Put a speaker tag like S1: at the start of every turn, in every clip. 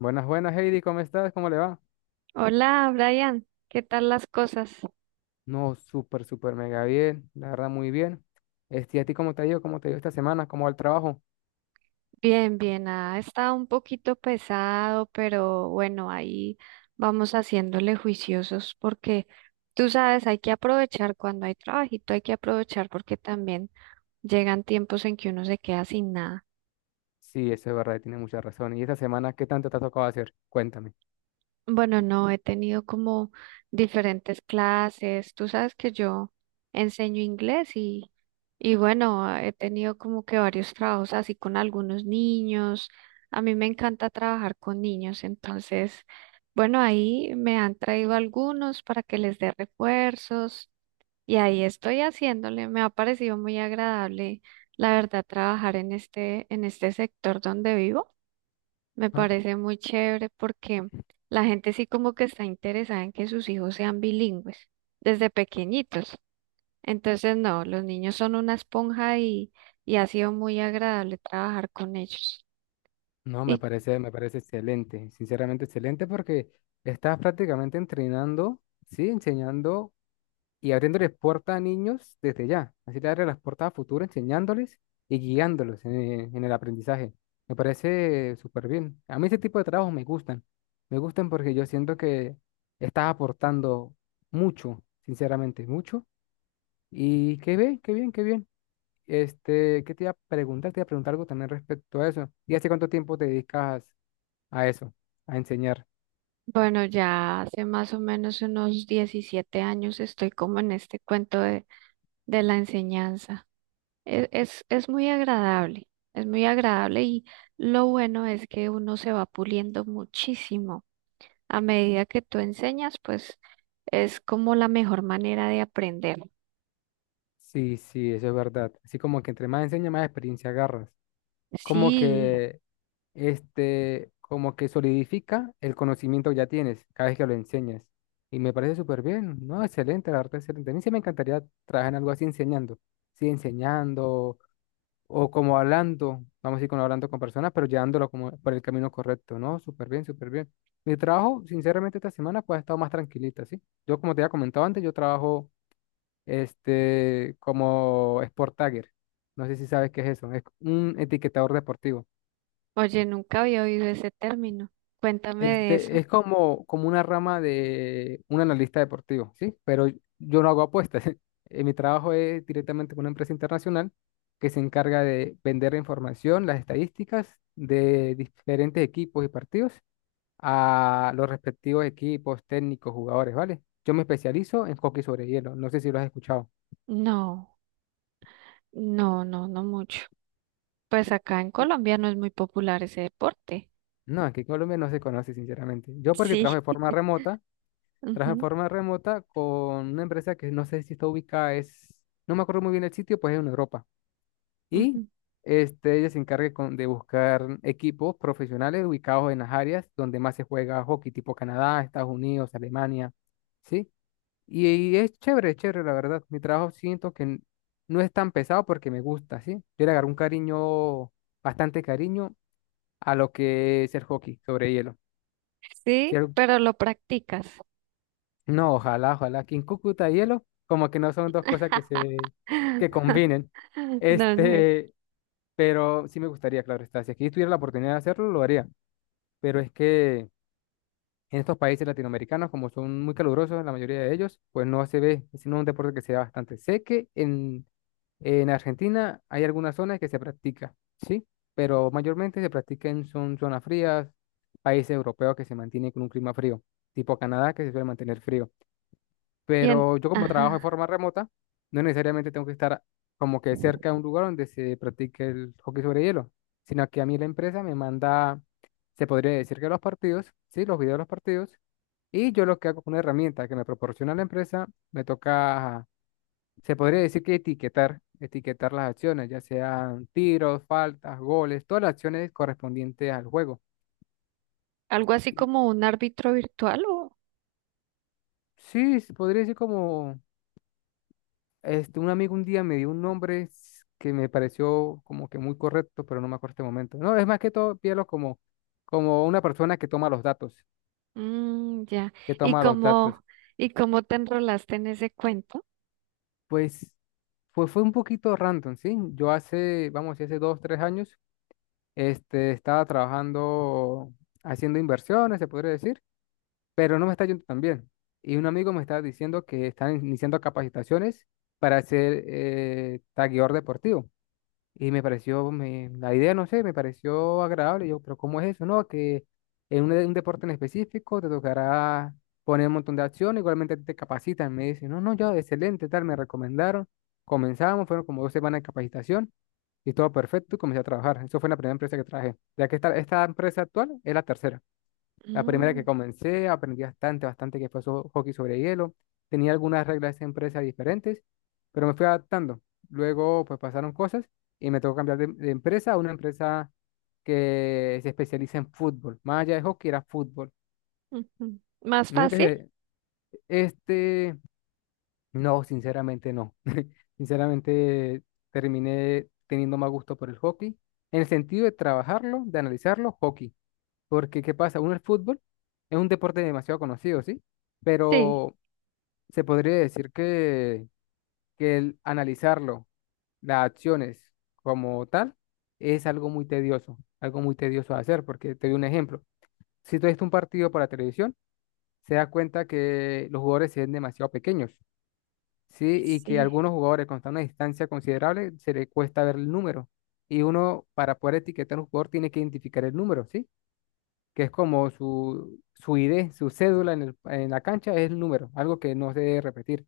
S1: Buenas, buenas, Heidi, ¿cómo estás? ¿Cómo le va?
S2: Hola, Brian, ¿qué tal las cosas?
S1: No, súper, súper, mega bien, la verdad, muy bien. ¿A ti cómo te ha ido? ¿Cómo te ha ido esta semana? ¿Cómo va el trabajo?
S2: Bien, bien, ha estado un poquito pesado, pero bueno, ahí vamos haciéndole juiciosos porque tú sabes, hay que aprovechar cuando hay trabajito, hay que aprovechar porque también llegan tiempos en que uno se queda sin nada.
S1: Sí, eso es verdad, tiene mucha razón. ¿Y esta semana qué tanto te ha tocado hacer? Cuéntame.
S2: Bueno, no, he tenido como diferentes clases. Tú sabes que yo enseño inglés y bueno, he tenido como que varios trabajos así con algunos niños. A mí me encanta trabajar con niños, entonces, bueno, ahí me han traído algunos para que les dé refuerzos y ahí estoy haciéndole. Me ha parecido muy agradable, la verdad, trabajar en este sector donde vivo. Me
S1: Ah,
S2: parece muy chévere porque la gente sí como que está interesada en que sus hijos sean bilingües desde pequeñitos. Entonces, no, los niños son una esponja y ha sido muy agradable trabajar con ellos.
S1: no, me
S2: Y
S1: parece, me parece excelente, sinceramente excelente, porque estás prácticamente entrenando, sí, enseñando y abriéndoles puertas a niños desde ya. Así le abre las puertas a futuro, enseñándoles y guiándolos en el aprendizaje. Me parece súper bien. A mí ese tipo de trabajos me gustan. Me gustan porque yo siento que estás aportando mucho, sinceramente, mucho. Y qué bien, qué bien, qué bien. ¿Qué te iba a preguntar? Te iba a preguntar algo también respecto a eso. ¿Y hace cuánto tiempo te dedicas a eso, a enseñar?
S2: bueno, ya hace más o menos unos 17 años estoy como en este cuento de la enseñanza. Es muy agradable, es muy agradable y lo bueno es que uno se va puliendo muchísimo. A medida que tú enseñas, pues es como la mejor manera de aprender.
S1: Sí, sí, eso es verdad. Así como que entre más enseñas, más experiencia agarras. como
S2: Sí,
S1: que como que solidifica el conocimiento que ya tienes cada vez que lo enseñas. Y me parece súper bien, ¿no? Excelente, la verdad, excelente. A mí sí me encantaría trabajar en algo así enseñando, sí, enseñando o como hablando, vamos a decir, como hablando con personas, pero llevándolo como por el camino correcto, ¿no? Súper bien, súper bien. Mi trabajo, sinceramente, esta semana pues ha estado más tranquilita, ¿sí? Yo, como te había comentado antes, yo trabajo como Sport Tagger. No sé si sabes qué es eso. Es un etiquetador deportivo.
S2: oye, nunca había oído ese término. Cuéntame de eso.
S1: Es como una rama de un analista deportivo, ¿sí? Pero yo no hago apuestas. Mi trabajo es directamente con una empresa internacional que se encarga de vender la información, las estadísticas de diferentes equipos y partidos a los respectivos equipos, técnicos, jugadores, ¿vale? Yo me especializo en hockey sobre hielo. No sé si lo has escuchado.
S2: No, no, no, no mucho. Pues acá en Colombia no es muy popular ese deporte.
S1: No, aquí en Colombia no se conoce, sinceramente. Yo porque
S2: Sí.
S1: trabajo de forma remota. Trabajo de
S2: Ujú,
S1: forma remota con una empresa que no sé si está ubicada, no me acuerdo muy bien el sitio, pues es en Europa. Y
S2: ujú.
S1: ella se encarga de buscar equipos profesionales ubicados en las áreas donde más se juega hockey, tipo Canadá, Estados Unidos, Alemania, ¿sí? Y es chévere, la verdad. Mi trabajo siento que no es tan pesado porque me gusta, ¿sí? Yo le agarré un cariño, bastante cariño a lo que es el hockey sobre hielo. ¿Sí?
S2: Sí, pero lo practicas.
S1: No, ojalá, ojalá. Aquí en Cúcuta y hielo, como que no son dos cosas que se que combinen.
S2: No, no.
S1: Este, pero sí me gustaría, claro está. Si aquí tuviera la oportunidad de hacerlo, lo haría. Pero es que en estos países latinoamericanos, como son muy calurosos, la mayoría de ellos, pues no se ve, sino un deporte que se da bastante. Sé que en Argentina hay algunas zonas que se practica, ¿sí? Pero mayormente se practica en son zonas frías, países europeos que se mantienen con un clima frío, tipo Canadá, que se suele mantener frío,
S2: Bien,
S1: pero yo como trabajo de
S2: ajá.
S1: forma remota, no necesariamente tengo que estar como que cerca de un lugar donde se practique el hockey sobre hielo, sino que a mí la empresa me manda, se podría decir que los partidos, sí, los videos de los partidos, y yo lo que hago con una herramienta que me proporciona la empresa, me toca, se podría decir que etiquetar las acciones, ya sean tiros, faltas, goles, todas las acciones correspondientes al juego.
S2: Algo así como un árbitro virtual o...
S1: Sí, se podría decir como. Un amigo un día me dio un nombre que me pareció como que muy correcto, pero no me acuerdo este momento. No, es más que todo, pídelo como una persona que toma los datos,
S2: Mm, ya.
S1: que
S2: ¿Y
S1: toma los datos.
S2: cómo, y cómo te enrolaste en ese cuento?
S1: Pues fue un poquito random, ¿sí? Yo hace, vamos, a decir, hace dos, tres años, estaba trabajando, haciendo inversiones, se podría decir, pero no me está yendo tan bien. Y un amigo me estaba diciendo que están iniciando capacitaciones para ser tagueador deportivo. Y me pareció, la idea, no sé, me pareció agradable. Yo, pero ¿cómo es eso, no? Que un deporte en específico te tocará poner un montón de acción, igualmente a ti te capacitan. Me dicen, no, no, yo, excelente, tal, me recomendaron. Comenzamos, fueron como dos semanas de capacitación y todo perfecto y comencé a trabajar. Eso fue la primera empresa que trabajé. Ya que esta empresa actual es la tercera. La primera que
S2: Mm,
S1: comencé, aprendí bastante, bastante que fue hockey sobre hielo. Tenía algunas reglas de empresa diferentes, pero me fui adaptando. Luego, pues pasaron cosas y me tocó cambiar de empresa a una empresa que se especializa en fútbol. Más allá de hockey, era fútbol.
S2: ujú. ¿Más
S1: Me dijo que
S2: fácil?
S1: este, no, sinceramente no. Sinceramente, terminé teniendo más gusto por el hockey. En el sentido de trabajarlo, de analizarlo, hockey. Porque, ¿qué pasa? Uno, el fútbol es un deporte demasiado conocido, ¿sí?
S2: Sí,
S1: Pero se podría decir que el analizarlo, las acciones como tal, es algo muy tedioso de hacer, porque te doy un ejemplo. Si tú ves un partido por la televisión, se da cuenta que los jugadores se ven demasiado pequeños, ¿sí? Y que
S2: sí,
S1: algunos jugadores con una distancia considerable se le cuesta ver el número. Y uno, para poder etiquetar a un jugador, tiene que identificar el número, ¿sí? Que es como su ID, su cédula en la cancha es el número, algo que no se debe repetir.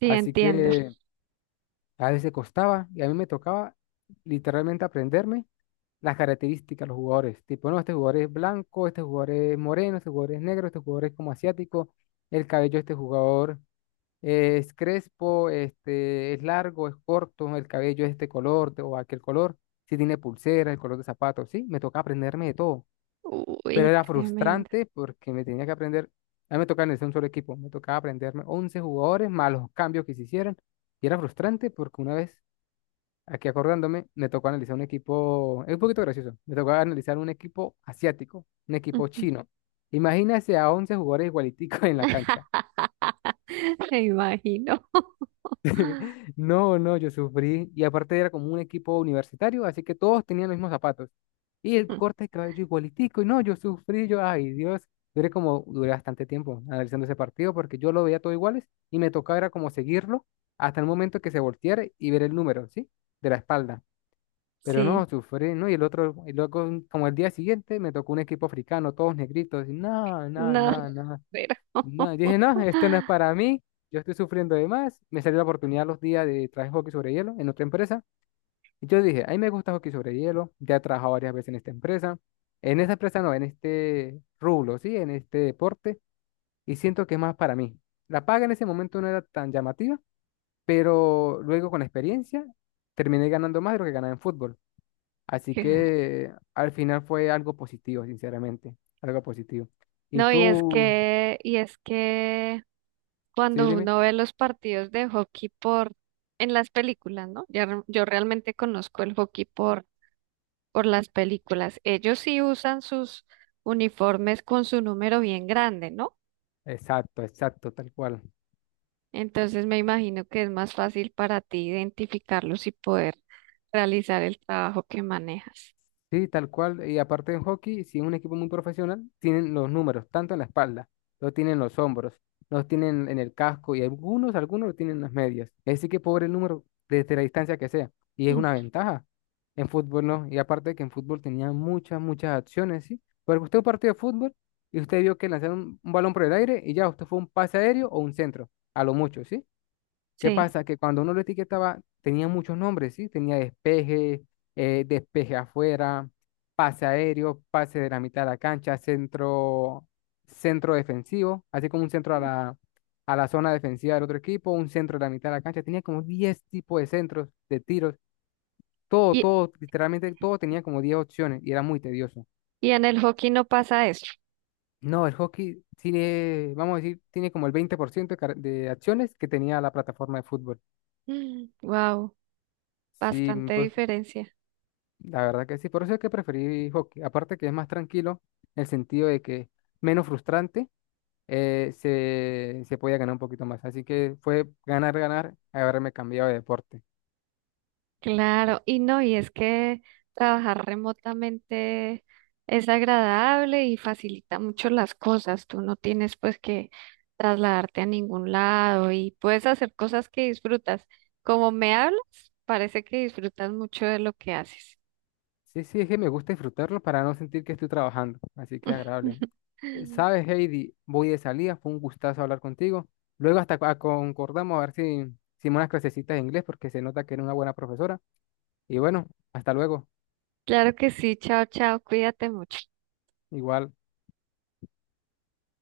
S2: sí,
S1: Así
S2: entiendo.
S1: que a veces costaba y a mí me tocaba literalmente aprenderme las características de los jugadores. Tipo, no, este jugador es blanco, este jugador es moreno, este jugador es negro, este jugador es como asiático, el cabello de este jugador es crespo, este es largo, es corto, el cabello es este color o aquel color, si tiene pulsera, el color de zapatos, sí, me tocaba aprenderme de todo, pero
S2: Uy,
S1: era
S2: tremendo.
S1: frustrante porque me tenía que aprender, a mí me tocaba en un solo equipo, me tocaba aprenderme 11 jugadores más los cambios que se hicieran, y era frustrante porque una vez, aquí acordándome, me tocó analizar un equipo, es un poquito gracioso, me tocó analizar un equipo asiático, un equipo
S2: Ujú.
S1: chino. Imagínese a 11 jugadores igualiticos en la cancha.
S2: Me imagino.
S1: No, no, yo sufrí. Y aparte era como un equipo universitario, así que todos tenían los mismos zapatos. Y el
S2: Mm,
S1: corte de cabello igualitico. Y no, yo sufrí, yo, ay Dios, duré bastante tiempo analizando ese partido porque yo lo veía todo iguales y me tocaba era como seguirlo hasta el momento que se volteara y ver el número, ¿sí? De la espalda. Pero
S2: sí,
S1: no, sufrí, ¿no? Y luego como el día siguiente me tocó un equipo africano, todos negritos. Y no, no,
S2: no,
S1: no, no.
S2: pero
S1: No, yo dije, no, esto no es para mí, yo estoy sufriendo de más. Me salió la oportunidad los días de trabajar hockey sobre hielo en otra empresa. Y yo dije, a mí me gusta hockey sobre hielo, ya he trabajado varias veces en esta empresa. En esa empresa no, en este rublo, sí, en este deporte. Y siento que es más para mí. La paga en ese momento no era tan llamativa, pero luego con la experiencia terminé ganando más de lo que ganaba en fútbol. Así
S2: qué raro.
S1: que al final fue algo positivo, sinceramente, algo positivo. ¿Y
S2: No, y es
S1: tú?
S2: que,
S1: Sí,
S2: cuando
S1: dime.
S2: uno ve los partidos de hockey por en las películas, ¿no? Ya re- yo realmente conozco el hockey por las películas. Ellos sí usan sus uniformes con su número bien grande, ¿no?
S1: Exacto, exacto, tal cual.
S2: Entonces me imagino que es más fácil para ti identificarlos y poder realizar el trabajo que manejas.
S1: Sí, tal cual. Y aparte en hockey, si es un equipo muy profesional, tienen los números, tanto en la espalda, los tienen en los hombros, los tienen en el casco y algunos lo tienen en las medias. Así que pobre el número desde la distancia que sea. Y es
S2: Mm,
S1: una ventaja. En fútbol no. Y aparte que en fútbol tenía muchas, muchas acciones, ¿sí? Porque usted un partido de fútbol y usted vio que lanzaron un balón por el aire y ya, usted fue un pase aéreo o un centro, a lo mucho, ¿sí? ¿Qué
S2: sí.
S1: pasa? Que cuando uno lo etiquetaba, tenía muchos nombres, ¿sí? Tenía despeje, despeje afuera, pase aéreo, pase de la mitad de la cancha, centro, centro defensivo, así como un centro a la, zona defensiva del otro equipo, un centro de la mitad de la cancha. Tenía como 10 tipos de centros, de tiros, todo,
S2: Y,
S1: todo, literalmente todo tenía como 10 opciones y era muy tedioso.
S2: y en el hockey no pasa eso.
S1: No, el hockey tiene, vamos a decir, tiene como el 20% de acciones que tenía la plataforma de fútbol.
S2: Wow,
S1: Sí,
S2: bastante
S1: pues,
S2: diferencia.
S1: la verdad que sí, por eso es que preferí hockey. Aparte que es más tranquilo, en el sentido de que menos frustrante, se podía ganar un poquito más. Así que fue ganar, ganar, haberme cambiado de deporte.
S2: Claro, y no, y es que trabajar remotamente es agradable y facilita mucho las cosas. Tú no tienes pues que trasladarte a ningún lado y puedes hacer cosas que disfrutas. Como me hablas, parece que disfrutas mucho de lo que haces.
S1: Sí, sí, es que me gusta disfrutarlo para no sentir que estoy trabajando. Así que agradable. Sabes, Heidi, voy de salida, fue un gustazo hablar contigo. Luego hasta concordamos a ver si, unas clasecitas de inglés, porque se nota que eres una buena profesora. Y bueno, hasta luego.
S2: Claro que sí, chao, chao, cuídate mucho.
S1: Igual.